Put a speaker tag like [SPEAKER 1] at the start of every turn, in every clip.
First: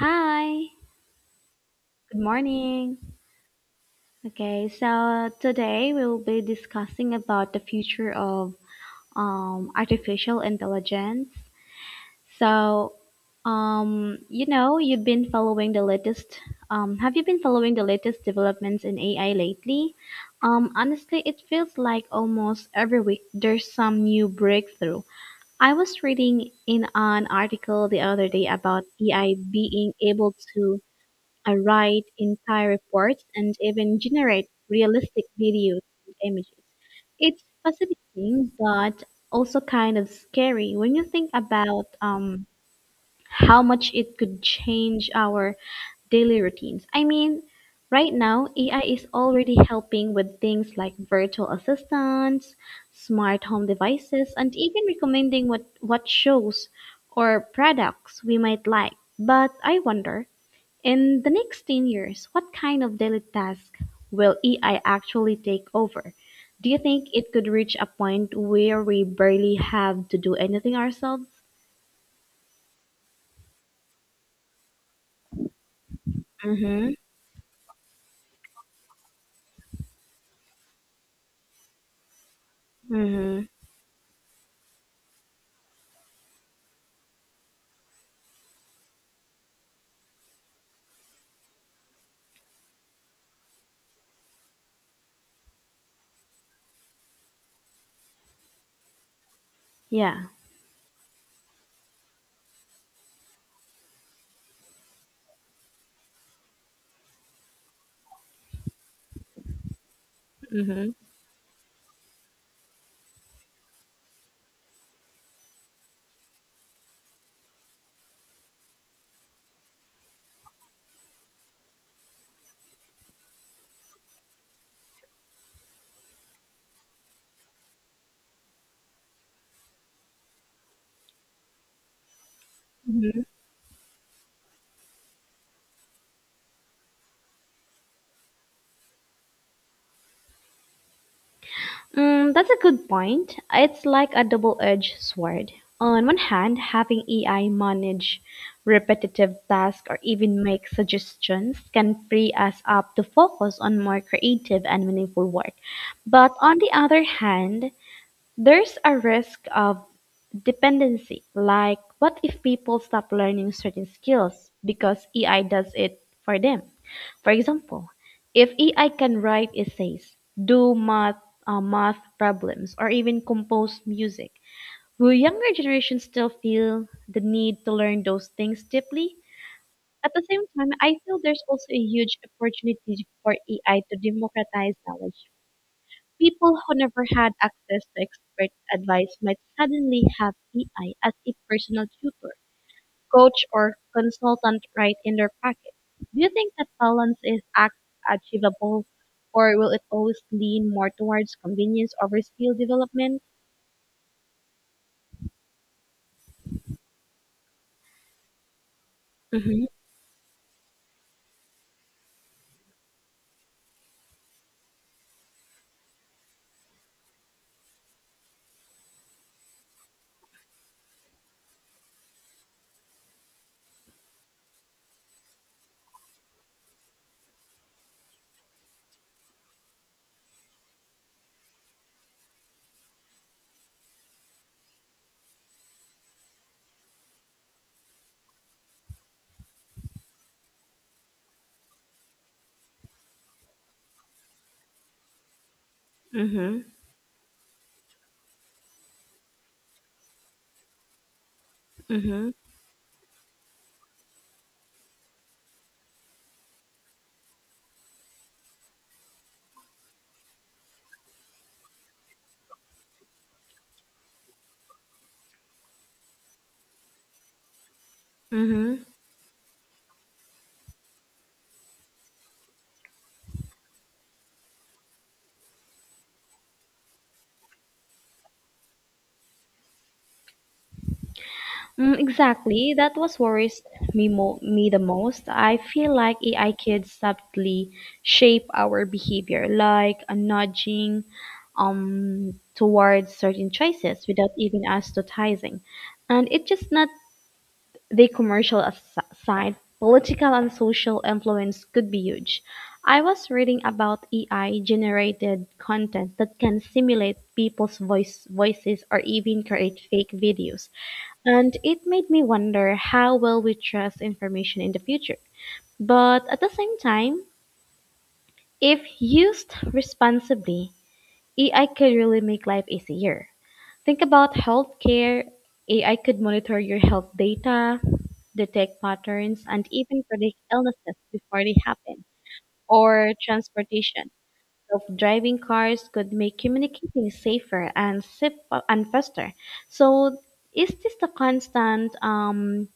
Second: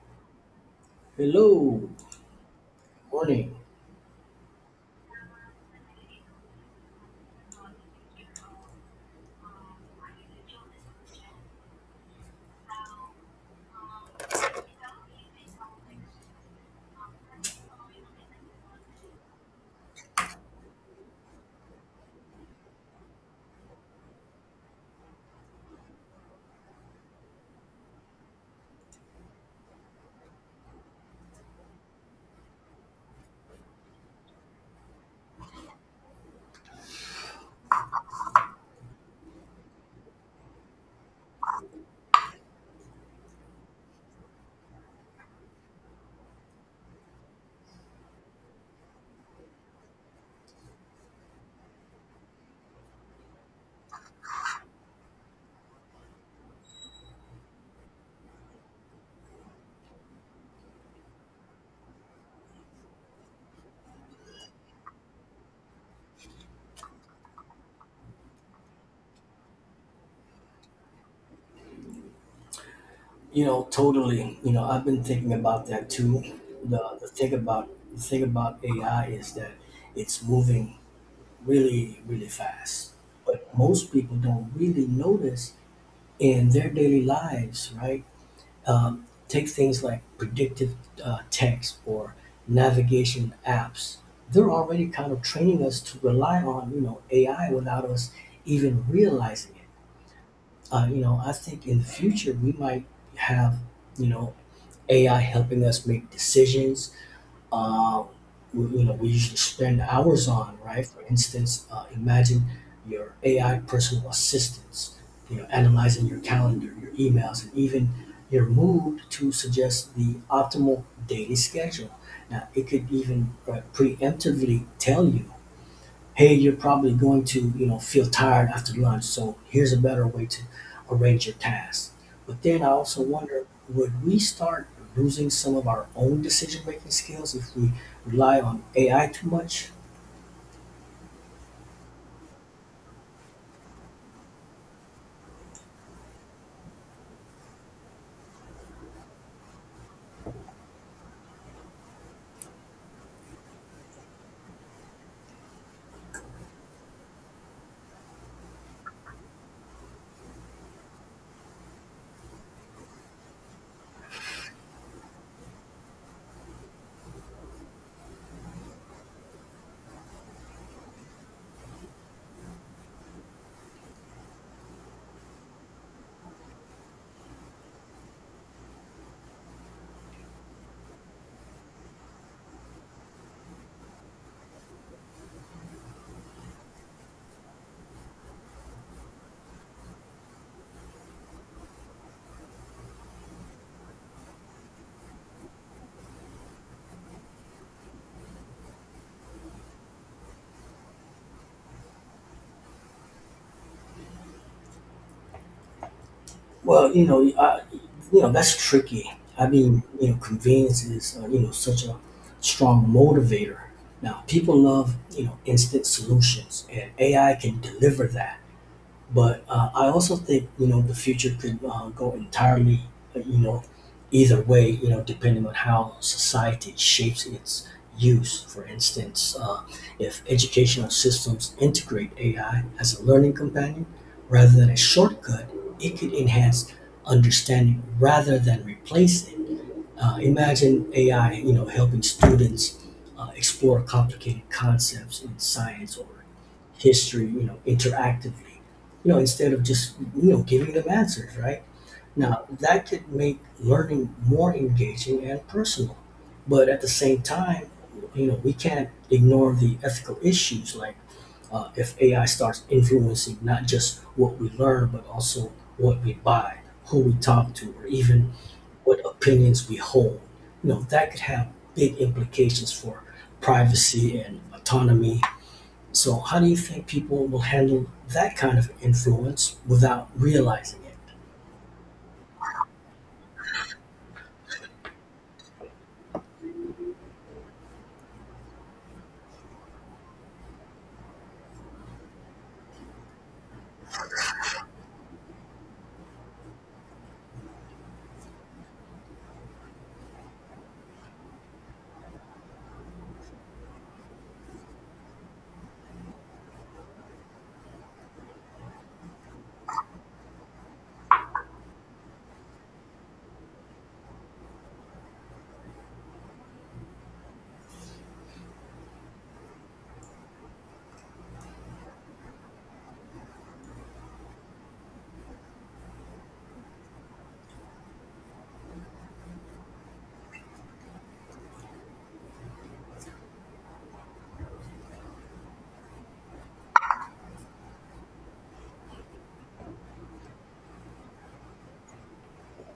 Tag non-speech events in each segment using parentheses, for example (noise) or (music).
[SPEAKER 1] Hi,
[SPEAKER 2] Hello,
[SPEAKER 1] good morning.
[SPEAKER 2] morning.
[SPEAKER 1] Okay, so today we will be discussing about the future of artificial intelligence. So, you've been following the latest. Have you been following the latest developments in AI lately? Honestly, it feels like almost every week there's some new breakthrough. I was reading in an article the other day about AI being able to I write entire reports and even generate realistic videos and images. It's fascinating, but also kind of scary when you think about how much it could change our daily routines. I mean, right now, AI is already helping with things like virtual assistants, smart home devices, and even recommending what shows or products we might like. But I wonder, in the next 10 years, what kind of daily task will AI actually take over? Do you think it could reach a point where we barely have to do anything ourselves?
[SPEAKER 2] You know, totally. You know, I've been thinking about that too.
[SPEAKER 1] Mm-hmm.
[SPEAKER 2] The thing about AI is that it's moving really, really fast.
[SPEAKER 1] Mm-hmm.
[SPEAKER 2] But most people don't really notice in their daily lives, right? Take things like predictive text or navigation apps. They're already kind of training us to rely on, you know, AI without us even realizing it
[SPEAKER 1] Yeah.
[SPEAKER 2] uh, You know, I think in the future we might have, you know, AI helping us make decisions. Uh, we you know, we usually spend hours on, right?
[SPEAKER 1] Mm-hmm.
[SPEAKER 2] For instance, imagine your AI personal assistants, you know, analyzing your calendar, your emails, and even your mood to suggest the optimal daily schedule. Now, it could even preemptively tell you, hey, you're probably going to, you know, feel tired after lunch, so here's a better way to arrange your tasks. But then I also
[SPEAKER 1] Mm-hmm.
[SPEAKER 2] wonder, would we start losing some of our own decision-making skills if we rely on AI too much?
[SPEAKER 1] That's a good point. It's like a double-edged sword. On one hand, having AI manage repetitive tasks or even make suggestions can free us up to focus on more creative and meaningful work. But on the other hand, there's a risk of dependency, like what if people stop learning certain skills because AI does it for them? For example, if AI can write essays, do math problems, or even compose music, will younger generations still feel the need to learn those things deeply? At the same time, I feel there's also a huge opportunity for AI to democratize knowledge. People who never had access to expert advice might suddenly have AI as a personal tutor, coach, or consultant right in their pocket. Do you think that balance is achievable, or will it always lean more towards convenience over skill development?
[SPEAKER 2] Well, you know, I, you know, that's tricky. I
[SPEAKER 1] Mm-hmm.
[SPEAKER 2] mean, you know, convenience is you know, such a strong motivator. Now, people love, you know, instant solutions, and AI can deliver that. But I also think, you know, the future could go entirely you know, either way, you know, depending on how society shapes its use. For instance, if educational systems integrate AI as a learning companion rather than a shortcut, it could enhance understanding rather than replace it. Imagine AI, you know, helping students explore complicated concepts in science or
[SPEAKER 1] Mm-hmm.
[SPEAKER 2] history, you know, interactively, you know, instead of just, you know, giving them answers, right?
[SPEAKER 1] Mm-hmm.
[SPEAKER 2] Now, that could make learning more engaging and personal. But at the same time, you know, we can't ignore the ethical issues, like if AI starts influencing not just what we learn, but also what we buy, who we talk to, or even
[SPEAKER 1] Mm-hmm.
[SPEAKER 2] what opinions we hold. You know, that could have big implications for privacy and autonomy. So how do you think people will handle that kind of influence without realizing it?
[SPEAKER 1] Exactly. That was worries me the most. I feel like AI could subtly shape our behavior, like a nudging towards certain choices without even us noticing. And it's just not the commercial side. Political and social influence could be huge. I was reading about AI generated content that can simulate people's voices or even create fake videos, and it made me wonder how well we trust information in the future. But at the same time, if used responsibly, AI could really make life easier. Think about healthcare. AI could monitor your health data, detect patterns, and even predict illnesses before they happen. Or transportation. Self-driving cars could make communicating safer and faster. So, is this the constant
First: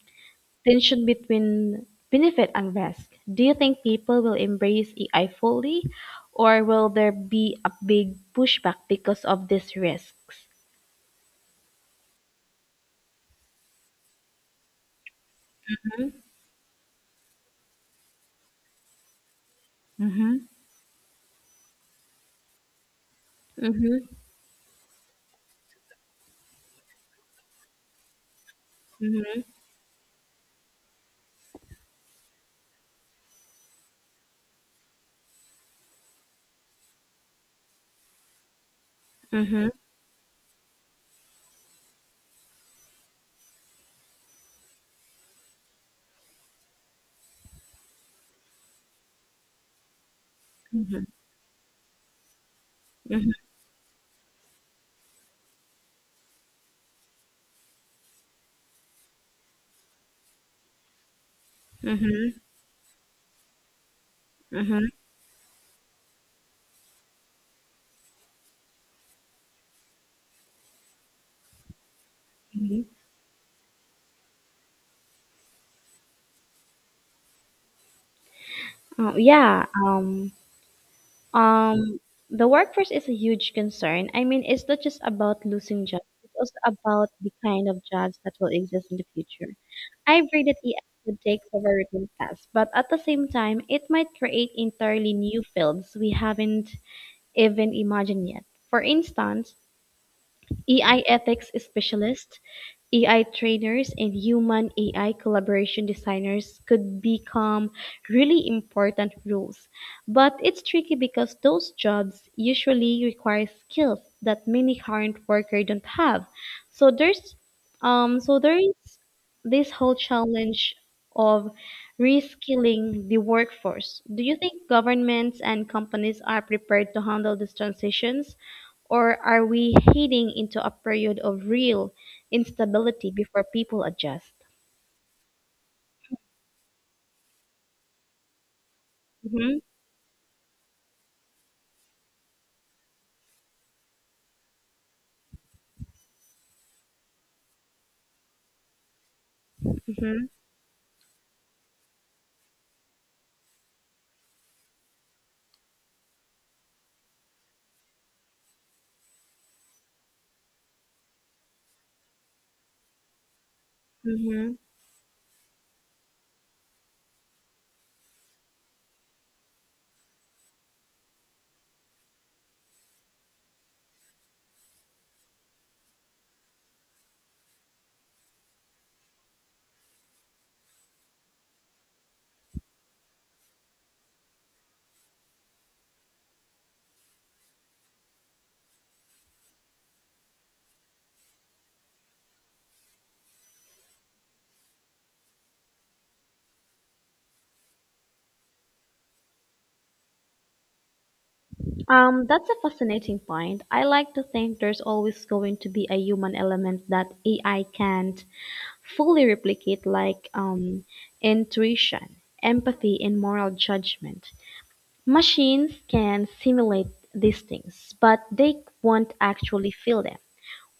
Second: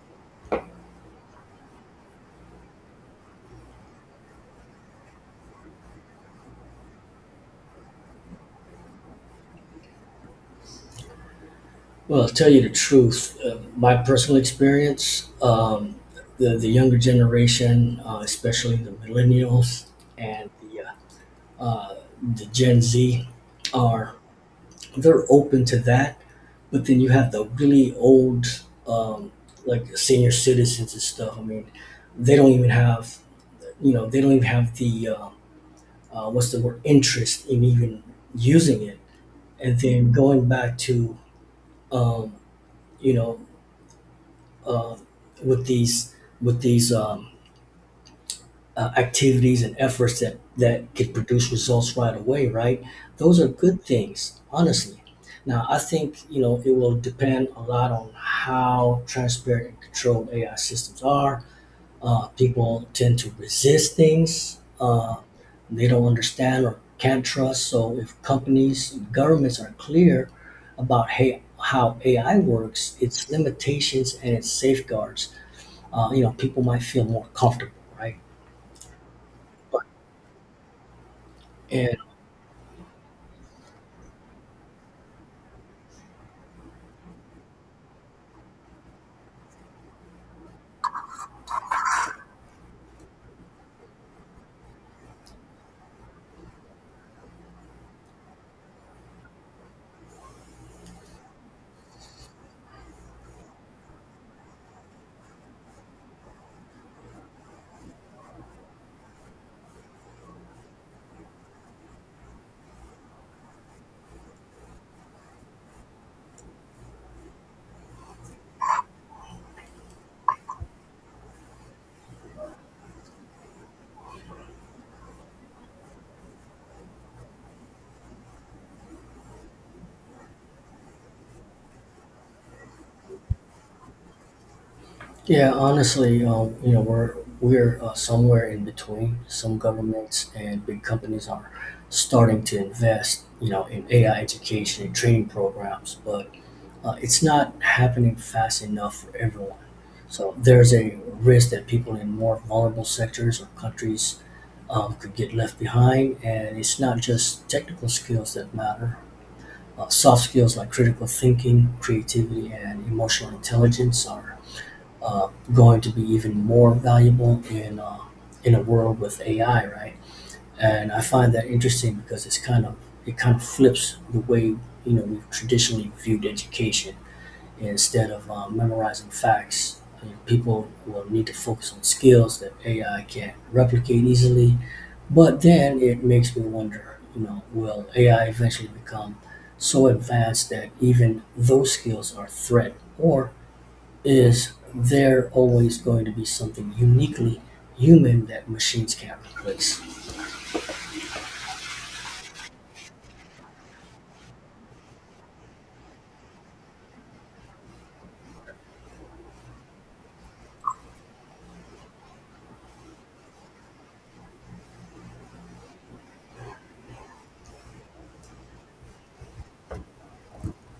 [SPEAKER 1] tension between benefit and risk. Do you think people will embrace AI fully, or will there be a big pushback because of these risks?
[SPEAKER 2] Well, I'll tell you the truth. My personal experience,
[SPEAKER 1] Mhm.
[SPEAKER 2] the younger generation, especially the millennials
[SPEAKER 1] Mm-hmm.
[SPEAKER 2] and uh, uh, the Gen Z, are,
[SPEAKER 1] Mhm.
[SPEAKER 2] they're open to that. But then you have the really old, um,
[SPEAKER 1] Mhm.
[SPEAKER 2] like senior citizens and stuff. I mean, they don't even you know, they don't even have the what's the word, interest in even using it.
[SPEAKER 1] Mhm.
[SPEAKER 2] And then going back to, um, you know, uh, with these with these um, activities and efforts that
[SPEAKER 1] Mm-hmm.
[SPEAKER 2] could produce results right away, right?
[SPEAKER 1] Mhm.
[SPEAKER 2] Those are good things, honestly. Now I think, you know, it will depend a lot on how transparent and controlled AI systems are.
[SPEAKER 1] Mhm.
[SPEAKER 2] People tend to resist things
[SPEAKER 1] Mhm.
[SPEAKER 2] they don't understand or can't trust, so if companies, governments are clear about, hey, how AI
[SPEAKER 1] Mhm.
[SPEAKER 2] works, its limitations and its safeguards, you know, people might feel more comfortable, right?
[SPEAKER 1] Oh, yeah. Um, the workforce is a huge concern. I mean, it's not just about losing jobs, it's also about the kind of jobs that will exist in the future. I agree that AI could take over routine tasks, but at the same time, it might create entirely new fields we haven't even imagined yet. For instance, AI ethics specialists, AI trainers, and human AI collaboration designers could become really important roles. But it's tricky because those jobs usually require skills that many current workers don't have. So there's so there is this whole challenge of reskilling the workforce. Do you think governments and companies are prepared to handle these transitions, or are we heading into a period of real instability before people adjust?
[SPEAKER 2] Yeah, honestly, you know, we're somewhere in between. Some
[SPEAKER 1] Mhm.
[SPEAKER 2] governments and big companies are starting to invest, you know, in AI education and training programs, but it's not happening fast enough for everyone.
[SPEAKER 1] Mhm.
[SPEAKER 2] So there's a risk that people in more vulnerable sectors or countries could get left behind, and it's not just technical skills that matter. Soft skills like critical thinking, creativity, and emotional intelligence are
[SPEAKER 1] Mhm.
[SPEAKER 2] going to be even more valuable in a world with AI, right? And I find that interesting because it kind of flips the way, you know, we've traditionally viewed education. Instead of memorizing facts, you know, people will need to focus on skills that AI can't replicate easily. But then it makes me wonder, you know, will AI eventually become so advanced that even those skills are a threat, or is there always going to be something uniquely human that machines can't replace?
[SPEAKER 1] That's a fascinating point. I like to think there's always going to be a human element that AI can't fully replicate, like intuition, empathy, and moral judgment. Machines can simulate these things, but they won't actually feel them.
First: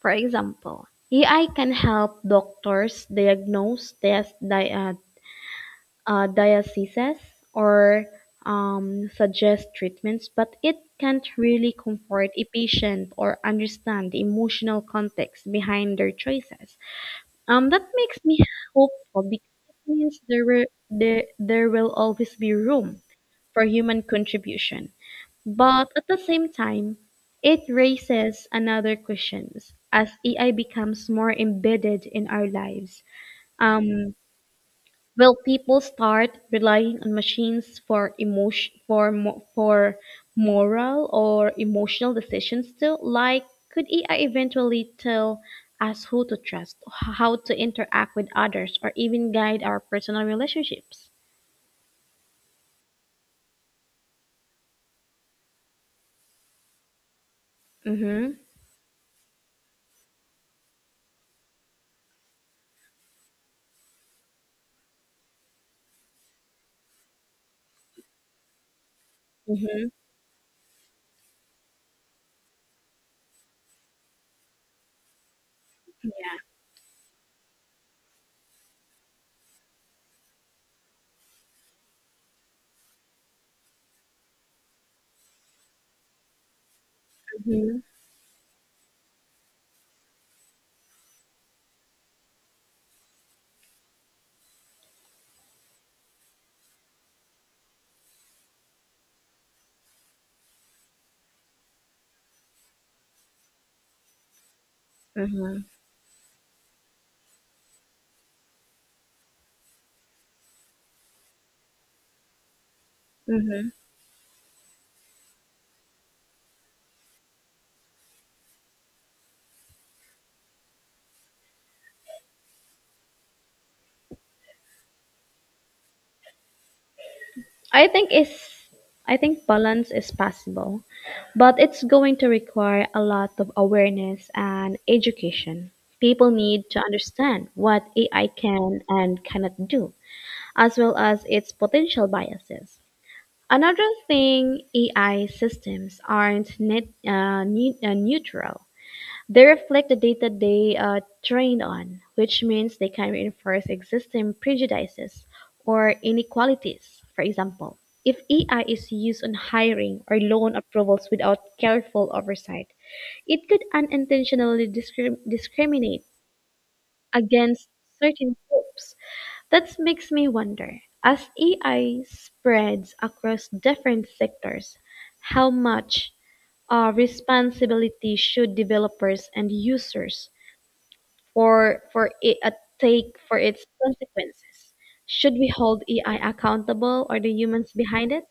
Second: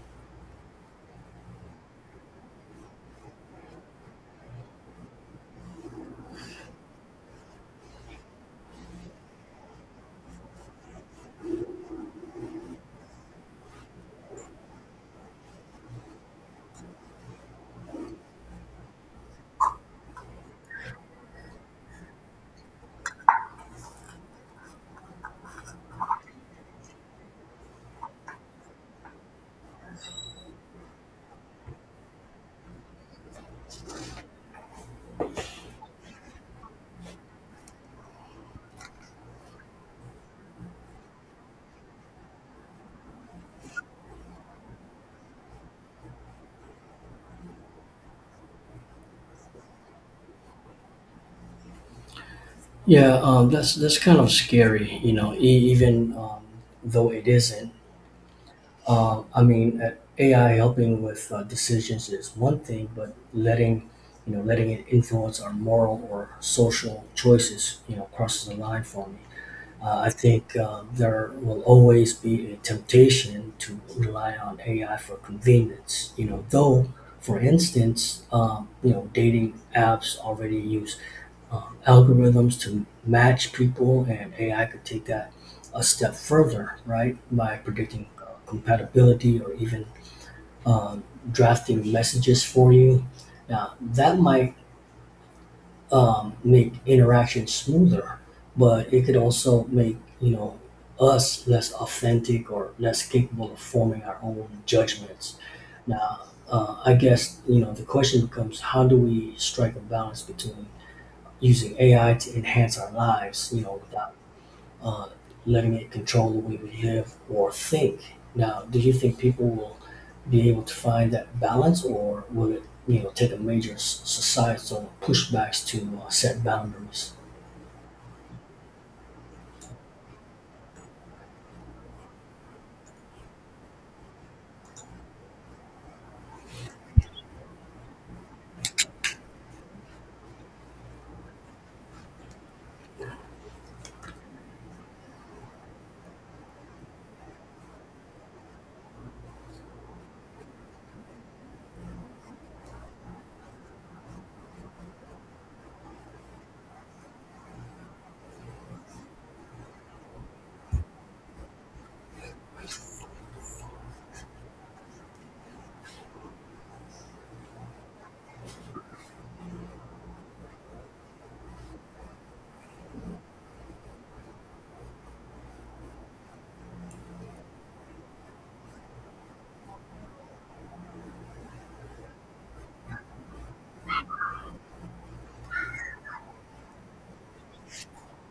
[SPEAKER 1] For example, AI can help doctors diagnose, test, diatheses or suggest treatments, but it can't really comfort a patient or understand the emotional context behind their choices. That makes me hopeful because it means there will always be room for human contribution. But at the same time, it raises another questions as AI becomes more embedded in our lives. Um, Will people start relying on machines for moral or emotional decisions too? Like, could AI eventually tell us who to trust, how to interact with others, or even guide our personal relationships?
[SPEAKER 2] Yeah, that's kind of scary, you know. E- even though it isn't,
[SPEAKER 1] Mm-hmm.
[SPEAKER 2] I mean, AI helping with decisions is one thing, but letting you know letting it influence our moral or social choices, you know, crosses the line for me.
[SPEAKER 1] Mm-hmm.
[SPEAKER 2] I think there will always be a temptation to rely on AI for convenience. You
[SPEAKER 1] Yeah.
[SPEAKER 2] know, though, for instance, you know, dating apps already use algorithms to match people, and AI could take that a step further, right, by predicting compatibility or even um, drafting messages for you. Now, that might make interaction smoother, but it could also make, you know, us less authentic or less capable of forming our own judgments.
[SPEAKER 1] Mm-hmm.
[SPEAKER 2] Now, I guess, you know, the question becomes how do we strike a balance between using AI to enhance our lives, you
[SPEAKER 1] Mm-hmm.
[SPEAKER 2] know, without uh, letting it control the way we live or think. Now, do you think people will be able to find that balance, or will it, you know, take a major societal pushbacks to set boundaries?
[SPEAKER 1] I think is I think balance is possible, but it's going to require a lot of awareness and education. People need to understand what AI can and cannot do, as well as its potential biases. Another thing, AI systems aren't neutral. They reflect the data they are trained on, which means they can reinforce existing prejudices or inequalities. For example, if AI is used on hiring or loan approvals without careful oversight, it could unintentionally discriminate against certain groups. That makes me wonder, as AI spreads across different sectors, how much responsibility should developers and users for it a take for its consequences. Should we hold AI accountable or the humans behind it?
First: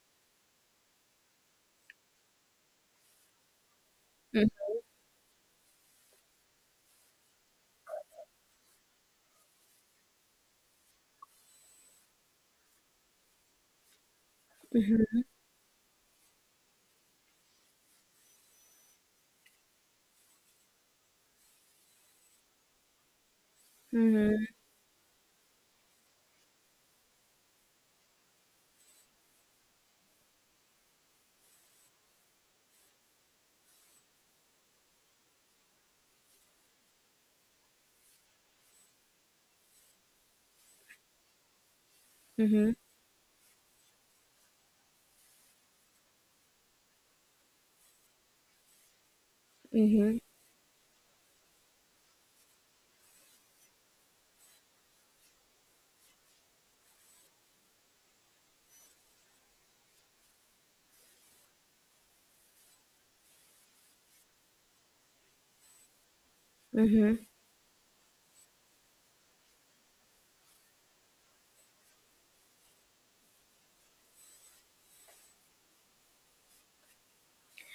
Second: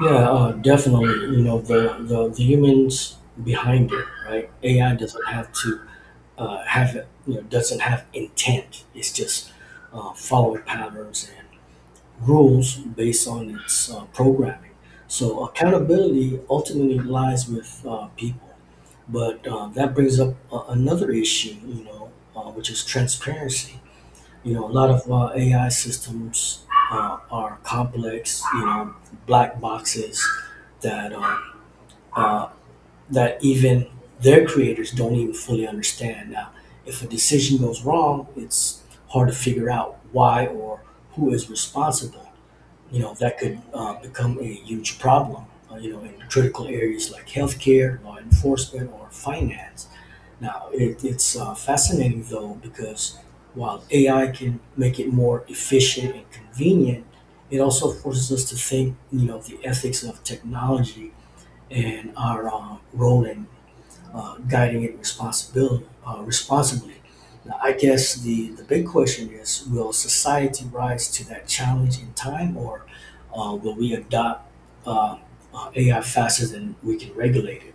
[SPEAKER 2] Yeah, definitely. You know, the humans behind it, right?
[SPEAKER 1] Mm-hmm.
[SPEAKER 2] AI doesn't have to have you know, doesn't have intent. It's just following patterns and rules based on its programming.
[SPEAKER 1] Mm-hmm.
[SPEAKER 2] So accountability ultimately lies with people. But that brings up another issue, you know, which is transparency. You know, a lot of AI systems are complex, you know, black boxes that uh, uh, that even their creators don't even fully understand. Now, if a decision goes wrong, it's hard to figure out why or who is responsible.
[SPEAKER 1] Mm-hmm.
[SPEAKER 2] You know, that could become a huge problem, you know, in critical areas like healthcare, law enforcement, or finance.
[SPEAKER 1] Mm-hmm.
[SPEAKER 2] Now, it's fascinating though, because while AI can make it more efficient and convenient, it also forces us to think, you know, the ethics of technology and our role in guiding it responsibly.
[SPEAKER 1] Mm-hmm.
[SPEAKER 2] Now, I guess the big question is, will society rise to that challenge in time, or will we adopt uh, AI faster than we can regulate it?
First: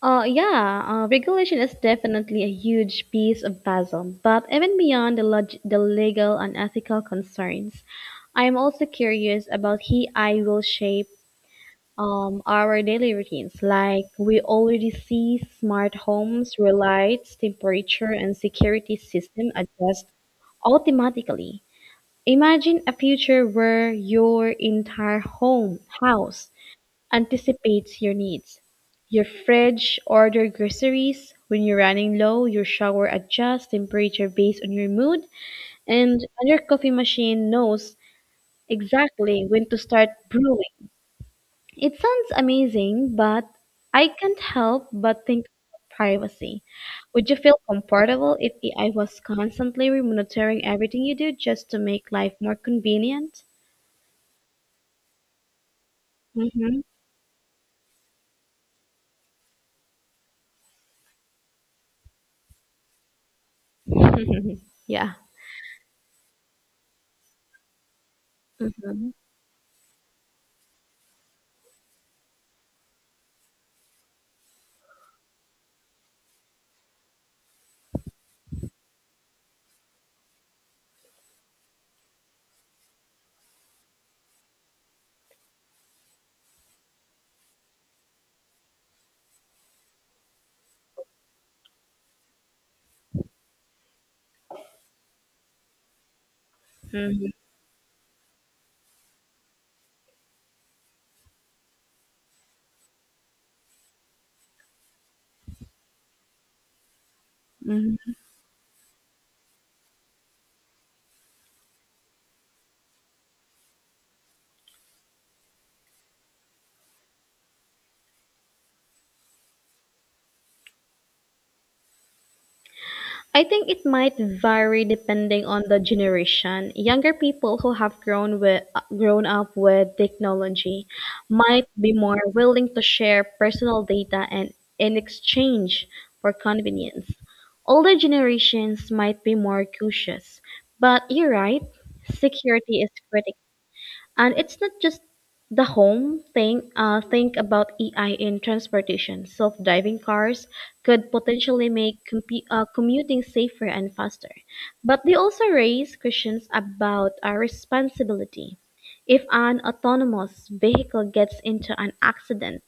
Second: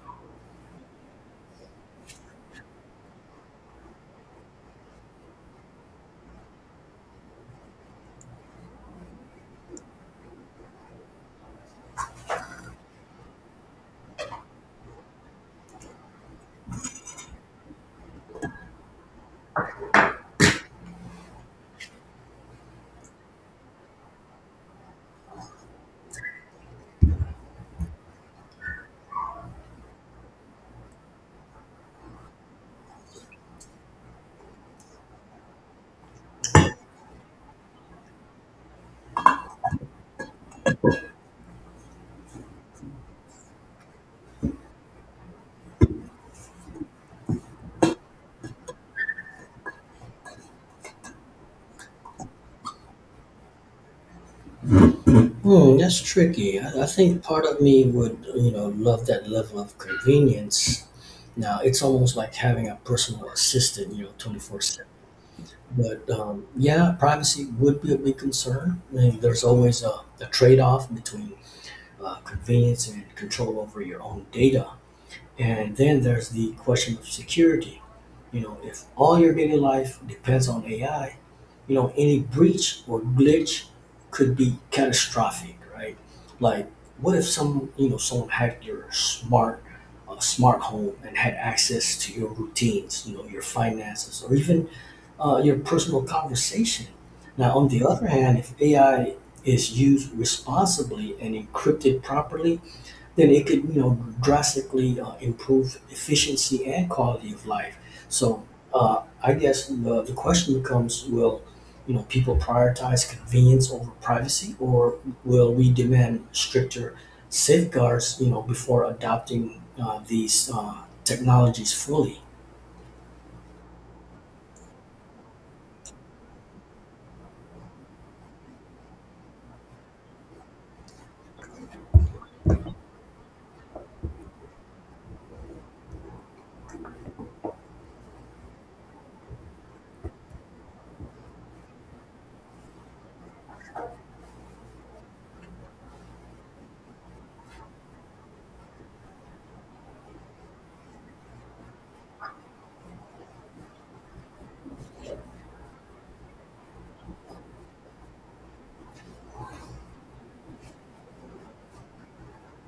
[SPEAKER 1] Yeah, regulation is definitely a huge piece of puzzle, but even beyond the legal and ethical concerns, I am also curious about how AI will shape our daily routines. Like we already see smart homes where lights, temperature, and security system adjust automatically. Imagine a future where your entire home house anticipates your needs. Your fridge order groceries when you're running low, your shower adjusts temperature based on your mood, and your coffee machine knows exactly when to start brewing. It sounds amazing, but I can't help but think about privacy. Would you feel comfortable if AI was constantly monitoring everything you do just to make life more convenient?
[SPEAKER 2] Hmm, that's tricky.
[SPEAKER 1] Mm-hmm.
[SPEAKER 2] I think part of me would, you know, love that level of convenience. Now, it's almost like having a personal assistant, you know,
[SPEAKER 1] (laughs)
[SPEAKER 2] 24/7.
[SPEAKER 1] Yeah.
[SPEAKER 2] But yeah, privacy would be a big concern. I
[SPEAKER 1] Mm-hmm.
[SPEAKER 2] mean, there's always a trade off between convenience and control over your own data. And then there's the question of security. You know, if all your daily life depends on AI, you know, any breach or glitch could be catastrophic, right? Like, what if you know, someone hacked your smart home and had access to your routines, you know, your finances, or even your personal conversation.
[SPEAKER 1] Mm-hmm.
[SPEAKER 2] Now, on the other hand, if AI is used responsibly and encrypted properly, then it could, you know, drastically improve efficiency and quality of life.
[SPEAKER 1] Mm-hmm.
[SPEAKER 2] So, I guess the question becomes, will, you know, people prioritize convenience over privacy, or will we demand stricter safeguards, you know, before adopting these technologies fully?
[SPEAKER 1] I think it might vary depending on the generation. Younger people who have grown up with technology might be more willing to share personal data and in exchange for convenience. Older generations might be more cautious. But you're right, security is critical. And it's not just the home thing. Think about AI in transportation. Self-driving cars could potentially make commuting safer and faster, but they also raise questions about our responsibility. If an autonomous vehicle gets into an accident,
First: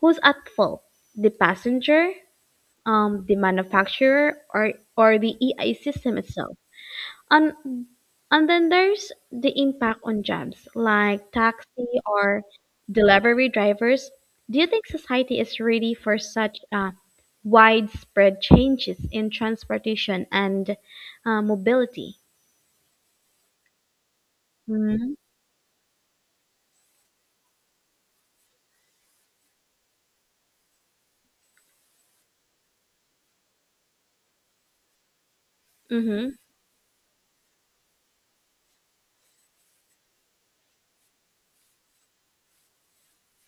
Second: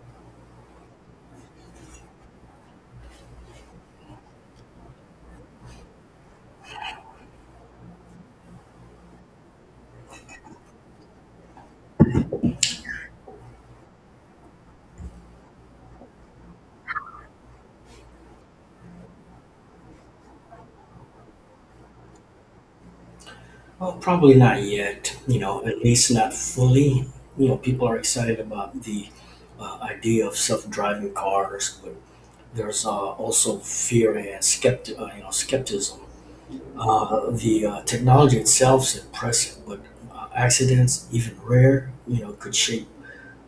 [SPEAKER 1] who's at fault? The passenger, the manufacturer, or the AI system itself? And and then there's the impact on jobs, like taxi or delivery drivers. Do you think society is ready for such widespread changes in transportation and mobility?
[SPEAKER 2] Well, probably not
[SPEAKER 1] Mm-hmm.
[SPEAKER 2] yet, you know, at least not fully. You know, people are excited about the idea of self-driving cars, but there's also fear and you know, skepticism. The technology itself is impressive, but accidents, even rare, you know, could shake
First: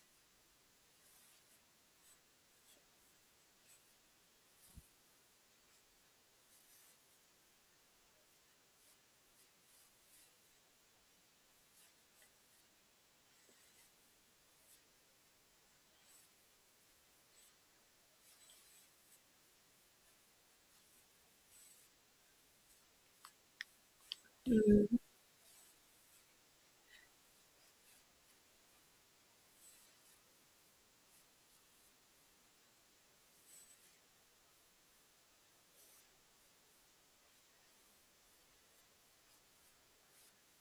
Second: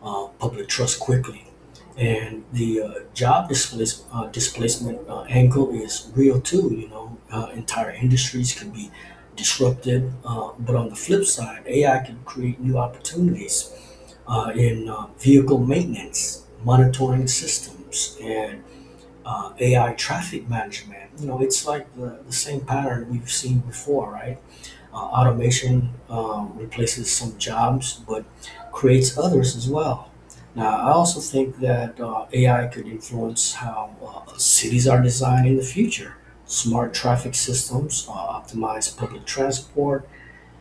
[SPEAKER 2] public trust quickly. And the displacement angle is real too. You know, entire industries can be disrupted. But on the flip side, AI can create new opportunities in vehicle maintenance, monitoring systems, and AI traffic management. You know, it's like the same pattern we've seen before, right?
[SPEAKER 1] Mm-hmm.
[SPEAKER 2] Automation replaces some jobs, but creates others as well. Now, I also think that AI could influence how cities are designed in the future. Smart traffic systems, optimize public transport,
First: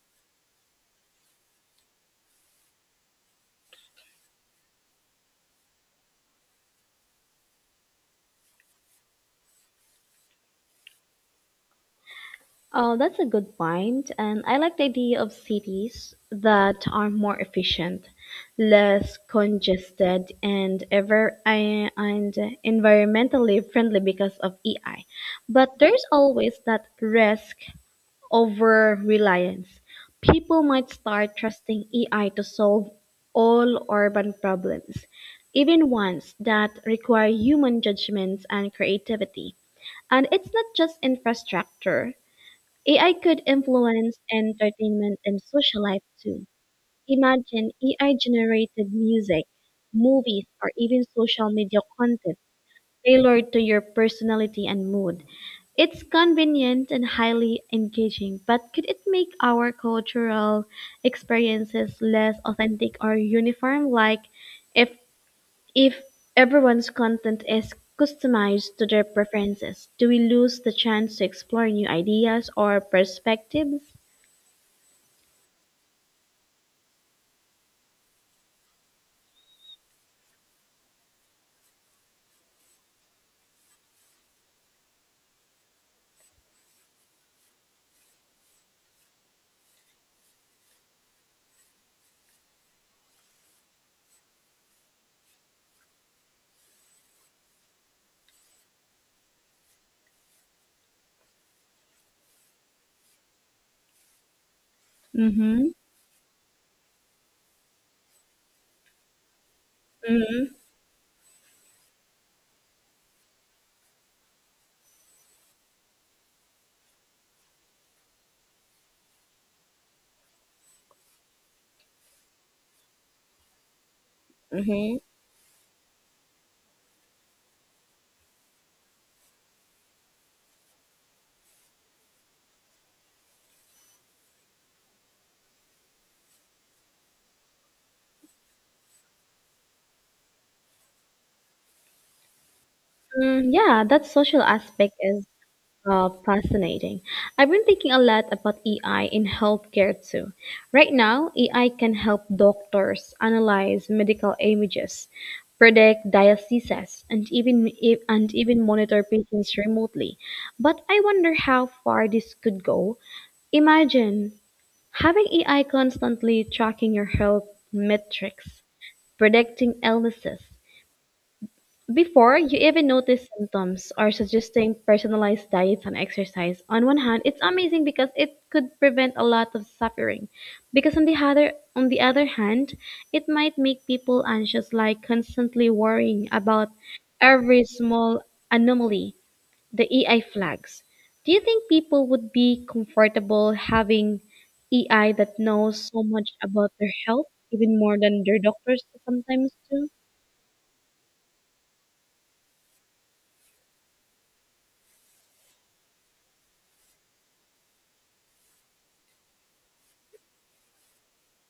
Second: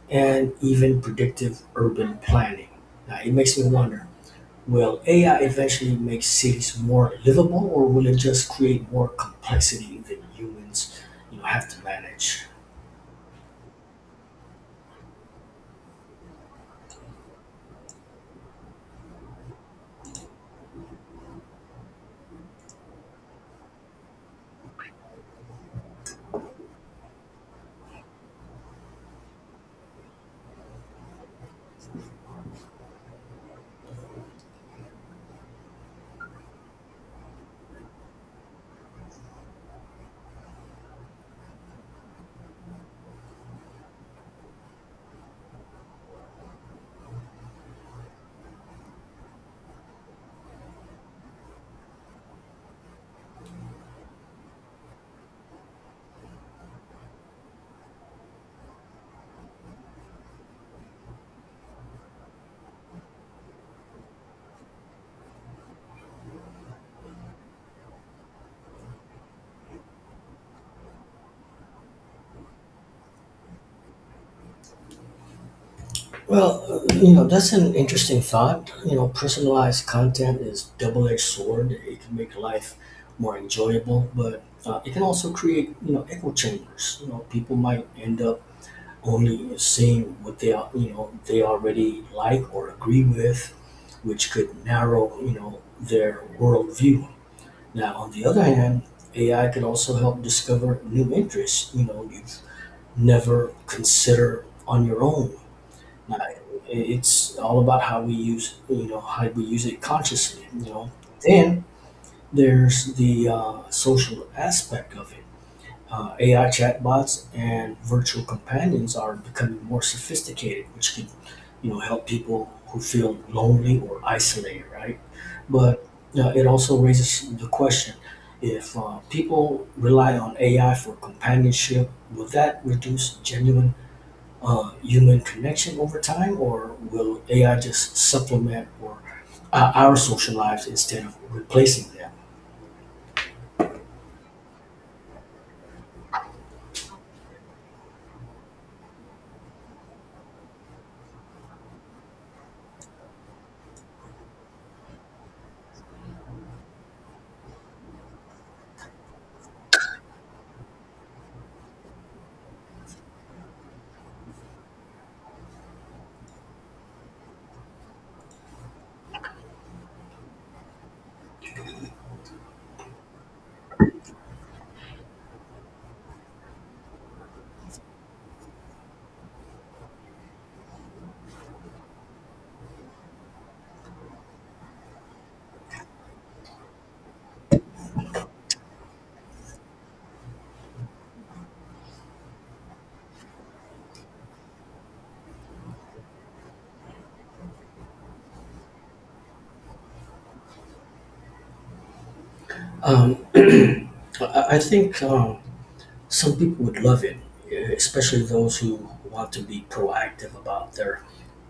[SPEAKER 2] and even predictive urban planning. Now, it makes me wonder, will AI eventually make cities more livable, or will it just create more complexity that humans, you know, have to manage?
[SPEAKER 1] Oh, that's a good point, and I like the idea of cities that are more efficient, less congested, and environmentally friendly because of AI. But there's always that risk over reliance. People might start trusting AI to solve all urban problems, even ones that require human judgments and creativity. And it's not just infrastructure. AI could influence entertainment and social life too. Imagine AI generated music, movies, or even social media content tailored to your personality and mood. It's convenient and highly engaging, but could it make our cultural experiences less authentic or uniform? Like, if if everyone's content is customized to their preferences, do we lose the chance to explore new ideas or perspectives?
[SPEAKER 2] Well, you know, that's an interesting thought. You know, personalized content is double-edged sword. It can make life more enjoyable, but it can also create, you know, echo chambers. You know, people might end up only seeing what you know, they already like or agree with, which could narrow, you know, their worldview. Now, on the other hand, AI could also help discover new interests, you know, you've never considered on your own
[SPEAKER 1] Mm-hmm.
[SPEAKER 2] uh, it's all about how we you know, how we use it consciously.
[SPEAKER 1] Mm-hmm.
[SPEAKER 2] You know, then there's the social aspect of it. AI chatbots and virtual companions are becoming more sophisticated, which can, you know, help people who feel lonely or isolated,
[SPEAKER 1] Mm-hmm.
[SPEAKER 2] right? But it also raises the question: if people rely on AI for companionship, will that reduce genuine human connection over time, or will AI just supplement or our social lives instead of replacing them?
[SPEAKER 1] Yeah, that social aspect is fascinating. I've been thinking a lot about AI in healthcare too. Right now, AI can help doctors analyze medical images, predict diagnoses, and even monitor patients remotely. But I wonder how far this could go. Imagine having AI constantly tracking your health metrics, predicting illnesses before you even notice symptoms or suggesting personalized diets and exercise. On one hand, it's amazing because it could prevent a lot of suffering. Because on the other hand, it might make people anxious, like constantly worrying about every small anomaly, the EI flags. Do you think people would be comfortable having EI that knows so much about their health, even more than their doctors sometimes do?
[SPEAKER 2] Um, (clears throat) I think some people would love it, especially those who want to be proactive about their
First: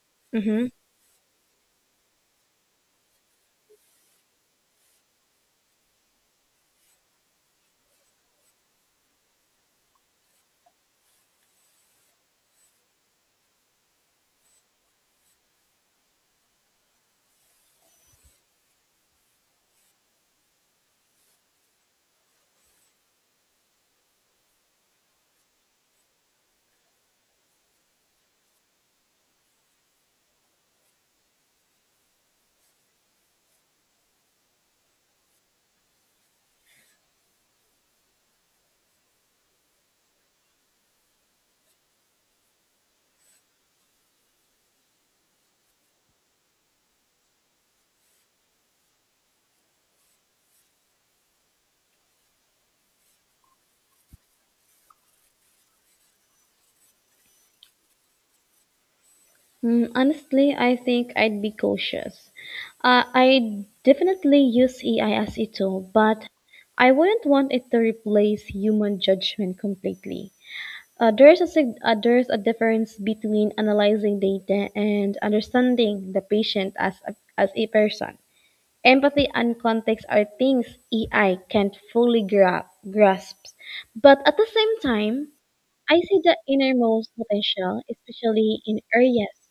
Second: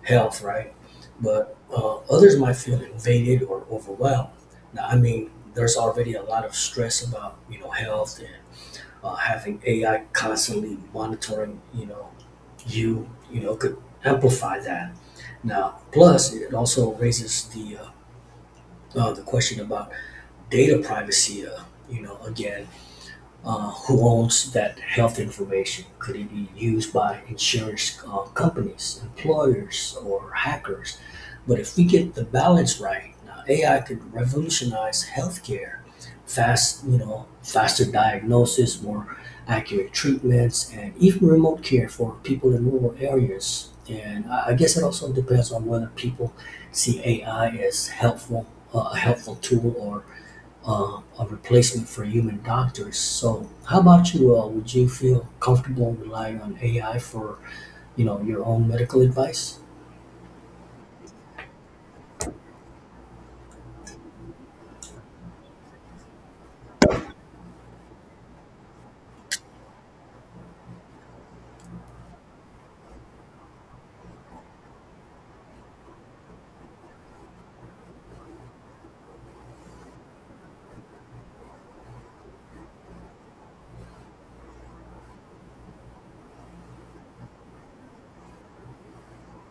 [SPEAKER 2] health,
[SPEAKER 1] Mm-hmm.
[SPEAKER 2] right? But others might feel invaded or overwhelmed. Now, I mean, there's already a lot of stress about, you know, health and having AI constantly monitoring, you know, you know, could amplify that. Now, plus it also raises the question about data privacy. You know, again, who owns that health information? Could it be used by insurance companies, employers, or hackers? But if we get the balance right, now AI could revolutionize healthcare. Fast, you know, faster diagnosis, more accurate treatments, and even remote care for people in rural areas. And I guess it also depends on whether people see AI as helpful, a helpful tool, or a replacement for human doctors. So, how about you? Would you feel comfortable relying on AI for, you know, your own medical advice?
[SPEAKER 1] Honestly, I think I'd be cautious. I definitely use AI as a tool, but I wouldn't want it to replace human judgment completely. There's a difference between analyzing data and understanding the patient as a person. Empathy and context are things AI can't fully grasp, but at the same time, I see the innermost potential, especially in areas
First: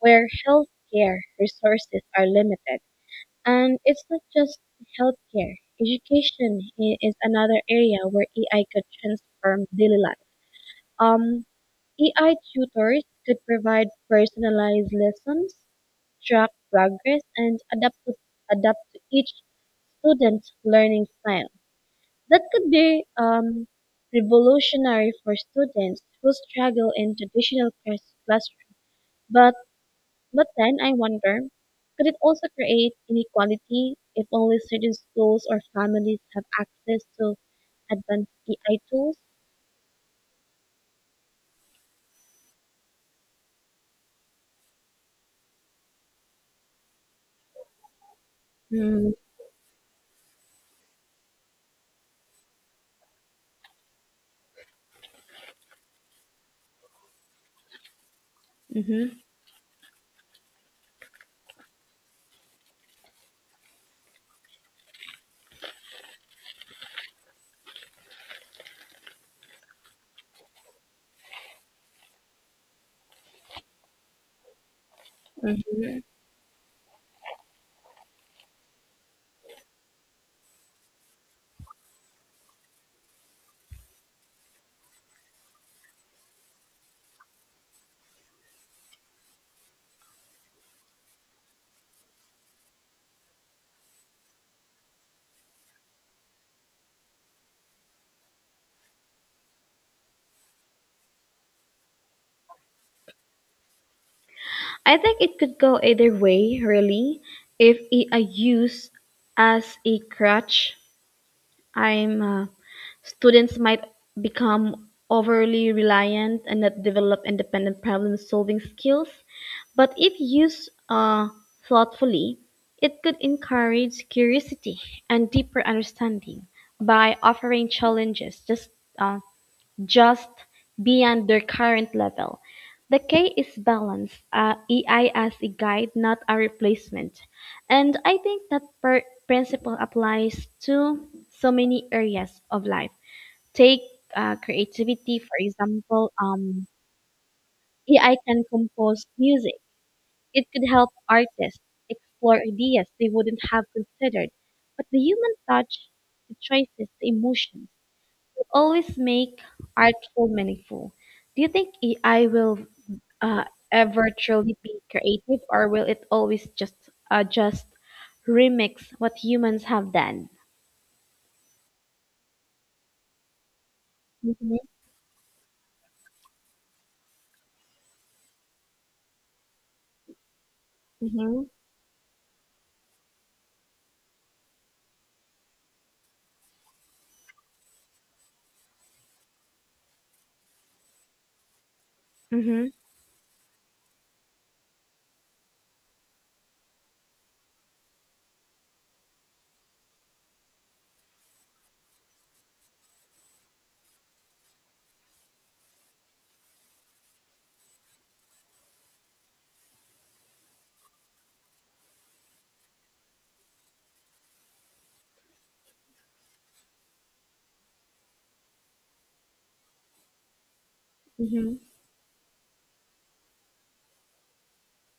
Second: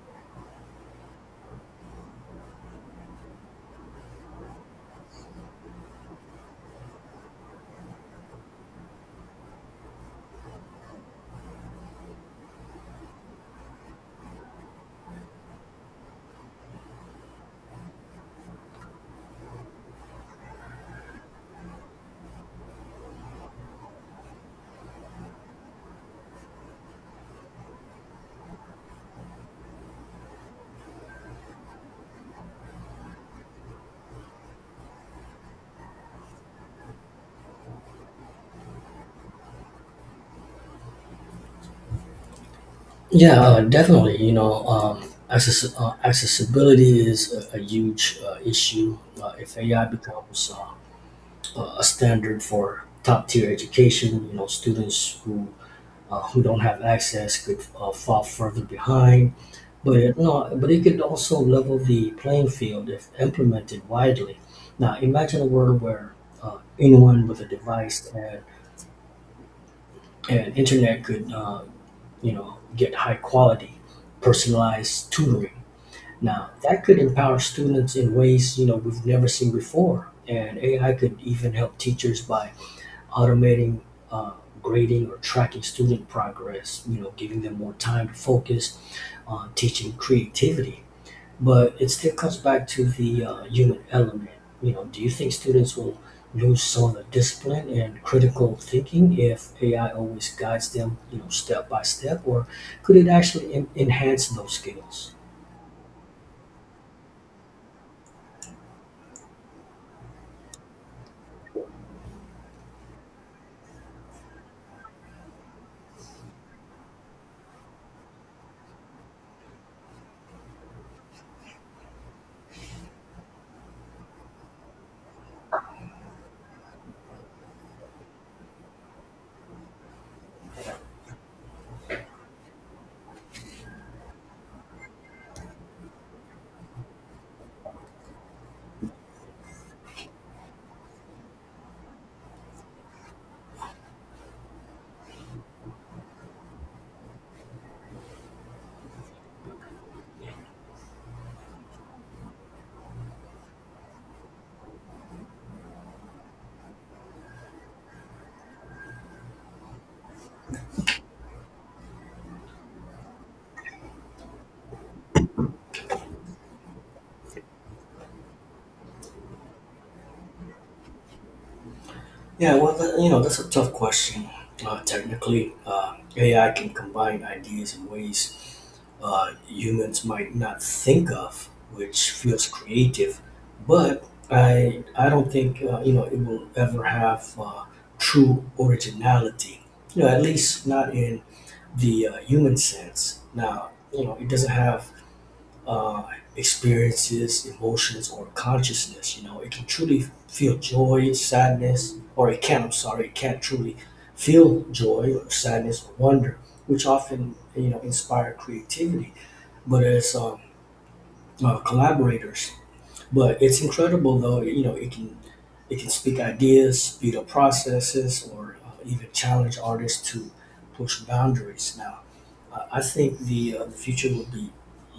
[SPEAKER 1] where healthcare resources are limited. And it's not just healthcare. Education is another area where AI could transform daily life. Um, AI tutors could provide personalized lessons, track progress, and adapt to each student's learning style. That could be revolutionary for students who struggle in traditional classrooms. But But then I wonder, could it also create inequality if only certain schools or families have access to advanced AI tools?
[SPEAKER 2] Yeah, definitely. You know, access, accessibility is a huge issue.
[SPEAKER 1] Mm-hmm.
[SPEAKER 2] If AI becomes a standard for top tier education, you know, students who don't have access could fall further behind. But no, but it could also level the playing field if implemented widely. Now, imagine a world where anyone with a device and internet could, you know, get high quality, personalized tutoring.
[SPEAKER 1] hmm
[SPEAKER 2] Now, that could empower students in ways, you know, we've never seen before, and AI could even help teachers by automating uh, grading or tracking student progress, you know, giving them more time to focus on teaching creativity. But it still comes back to the human element. You know, do you think students will lose some of the discipline and critical thinking if AI always guides them, you know, step by step, or could it actually enhance those
[SPEAKER 1] I
[SPEAKER 2] skills?
[SPEAKER 1] think it could go either way, really. If AI used as a crutch, I'm students might become overly reliant and not develop independent problem solving skills. But if used thoughtfully, it could encourage curiosity and deeper understanding by offering challenges uh, just beyond their current level. The K is balance, EI as a guide, not a replacement. And I think that principle applies to so many areas of life. Take creativity, for example. AI can compose music. It could help artists explore ideas they wouldn't have considered. But the human touch, the choices, the emotions, always make artful meaningful. Do you think AI will uh, ever truly be creative, or will it always just remix what humans have done?
[SPEAKER 2] Yeah, well, that, you know, that's a tough question.
[SPEAKER 1] Mm-hmm.
[SPEAKER 2] Technically, AI can combine ideas in ways humans might not think of, which feels creative. But I don't think, you know, it will ever have true originality. You know, at least not in the human
[SPEAKER 1] Mm-hmm.
[SPEAKER 2] sense. Now, you know, it doesn't have uh, experiences, emotions, or consciousness. You know, it can truly feel joy, sadness, or it can. I'm sorry, it can't truly feel joy or sadness or wonder, which often, you know, inspire creativity but as collaborators. But it's incredible though, you know, it can speak ideas, speed up processes, or even challenge artists to push
[SPEAKER 1] Mm-hmm.
[SPEAKER 2] boundaries. Now, I think the future will be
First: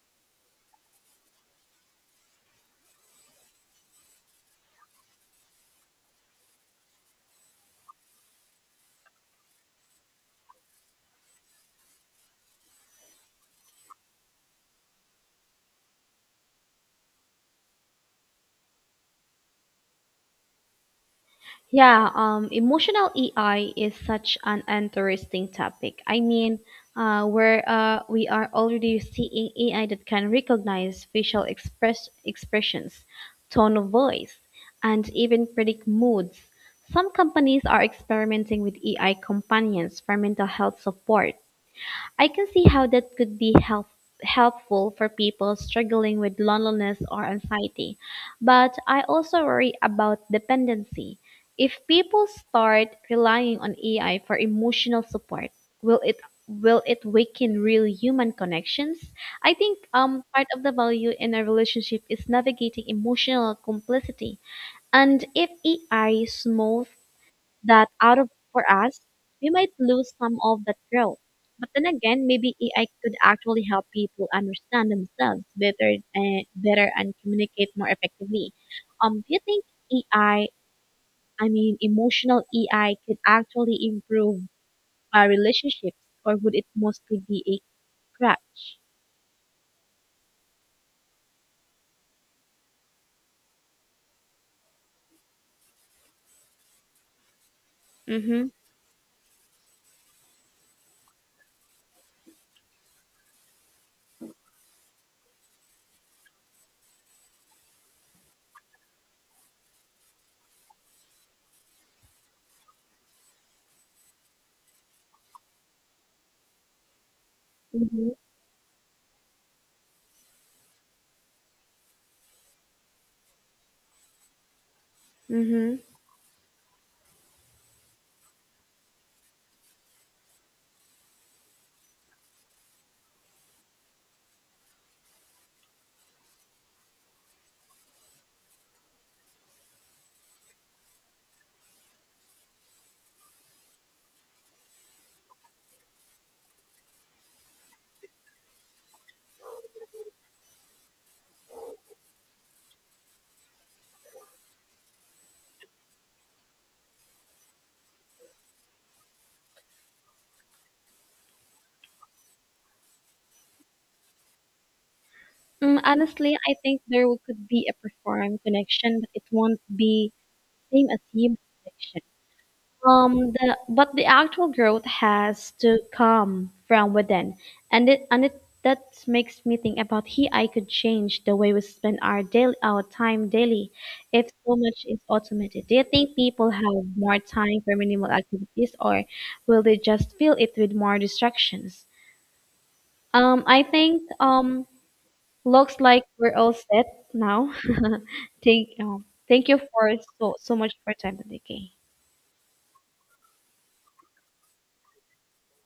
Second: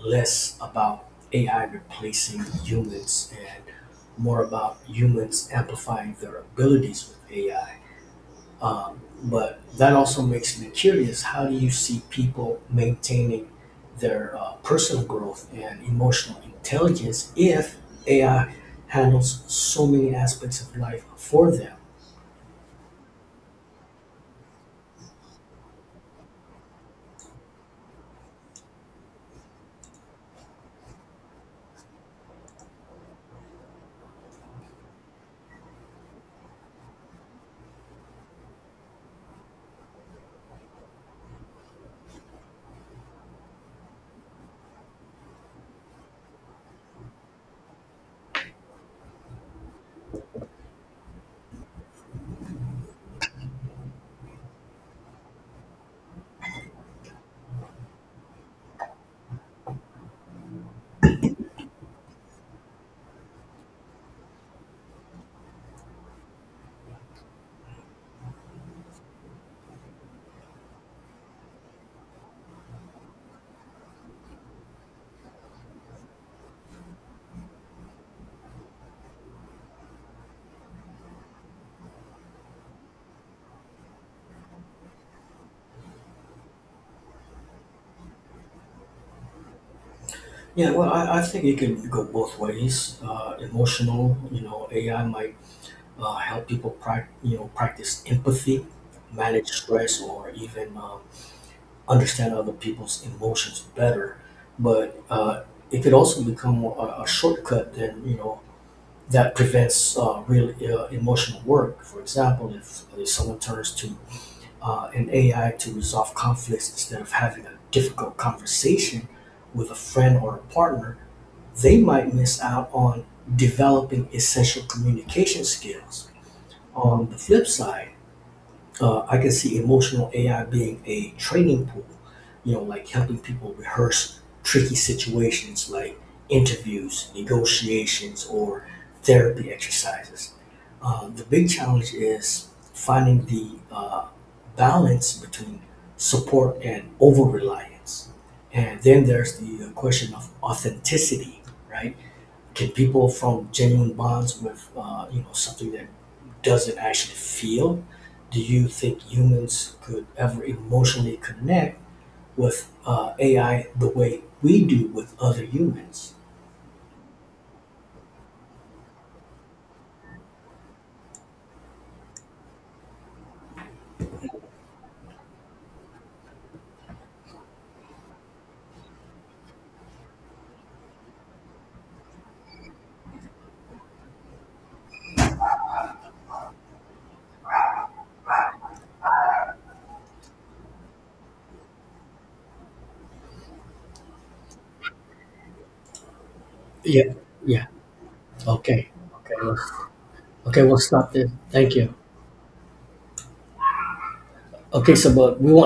[SPEAKER 2] less about AI replacing humans and more about humans amplifying their abilities with AI. But that also makes me curious. How do you see people maintaining their personal growth and emotional intelligence if AI handles so many aspects of life for them?
[SPEAKER 1] Yeah, emotional AI is such an interesting topic. I mean, we are already seeing AI that can recognize facial expressions, tone of voice, and even predict moods. Some companies are experimenting with AI companions for mental health support. I can see how that could be helpful for people struggling with loneliness or anxiety, but I also worry about dependency. If people start relying on AI for emotional support, will it will it weaken real human connections? I think part of the value in a relationship is navigating emotional complicity. And if AI smooth that out of for us, we might lose some of that growth. But then again, maybe AI could actually help people understand themselves better and communicate more effectively. Do you think AI, I I mean, emotional AI could actually improve our relationships, or would it mostly be a crutch?
[SPEAKER 2] Yeah, well, I think it can go both ways. Emotional, you know, AI might help people, you know, practice
[SPEAKER 1] Mm-hmm.
[SPEAKER 2] empathy, manage stress, or even understand other people's emotions better. But it could also become a shortcut. Then, you know, that prevents real emotional work. For example, if someone turns to an AI to resolve conflicts instead of having a
[SPEAKER 1] Hmm.
[SPEAKER 2] difficult conversation with a friend or a partner, they might miss out on developing essential communication
[SPEAKER 1] Mm-hmm.
[SPEAKER 2] skills. On the flip side, I can see emotional AI being a training pool, you know, like helping people rehearse tricky situations like interviews, negotiations, or therapy exercises. The big challenge is finding the balance between support and over reliance. And then there's the question of authenticity, right? Can people form genuine bonds with, you know, something that doesn't actually feel? Do you think humans could ever emotionally connect with AI the way we do with other humans?
[SPEAKER 1] Honestly, I think there could be a profound connection, but it won't be same as human connection. The actual growth has to come from within, and it that makes me think about he I could change the way we spend our time daily, if so much is automated. Do you think people have more time for minimal activities, or will they just fill it with more distractions? I think looks like we're all set
[SPEAKER 2] Yeah,
[SPEAKER 1] now.
[SPEAKER 2] yeah.
[SPEAKER 1] (laughs)
[SPEAKER 2] Okay. Okay,
[SPEAKER 1] Thank you
[SPEAKER 2] let's,
[SPEAKER 1] for so
[SPEAKER 2] okay,
[SPEAKER 1] much
[SPEAKER 2] we'll
[SPEAKER 1] for your
[SPEAKER 2] stop
[SPEAKER 1] time
[SPEAKER 2] there.
[SPEAKER 1] today.
[SPEAKER 2] Thank you. Okay, so but we won't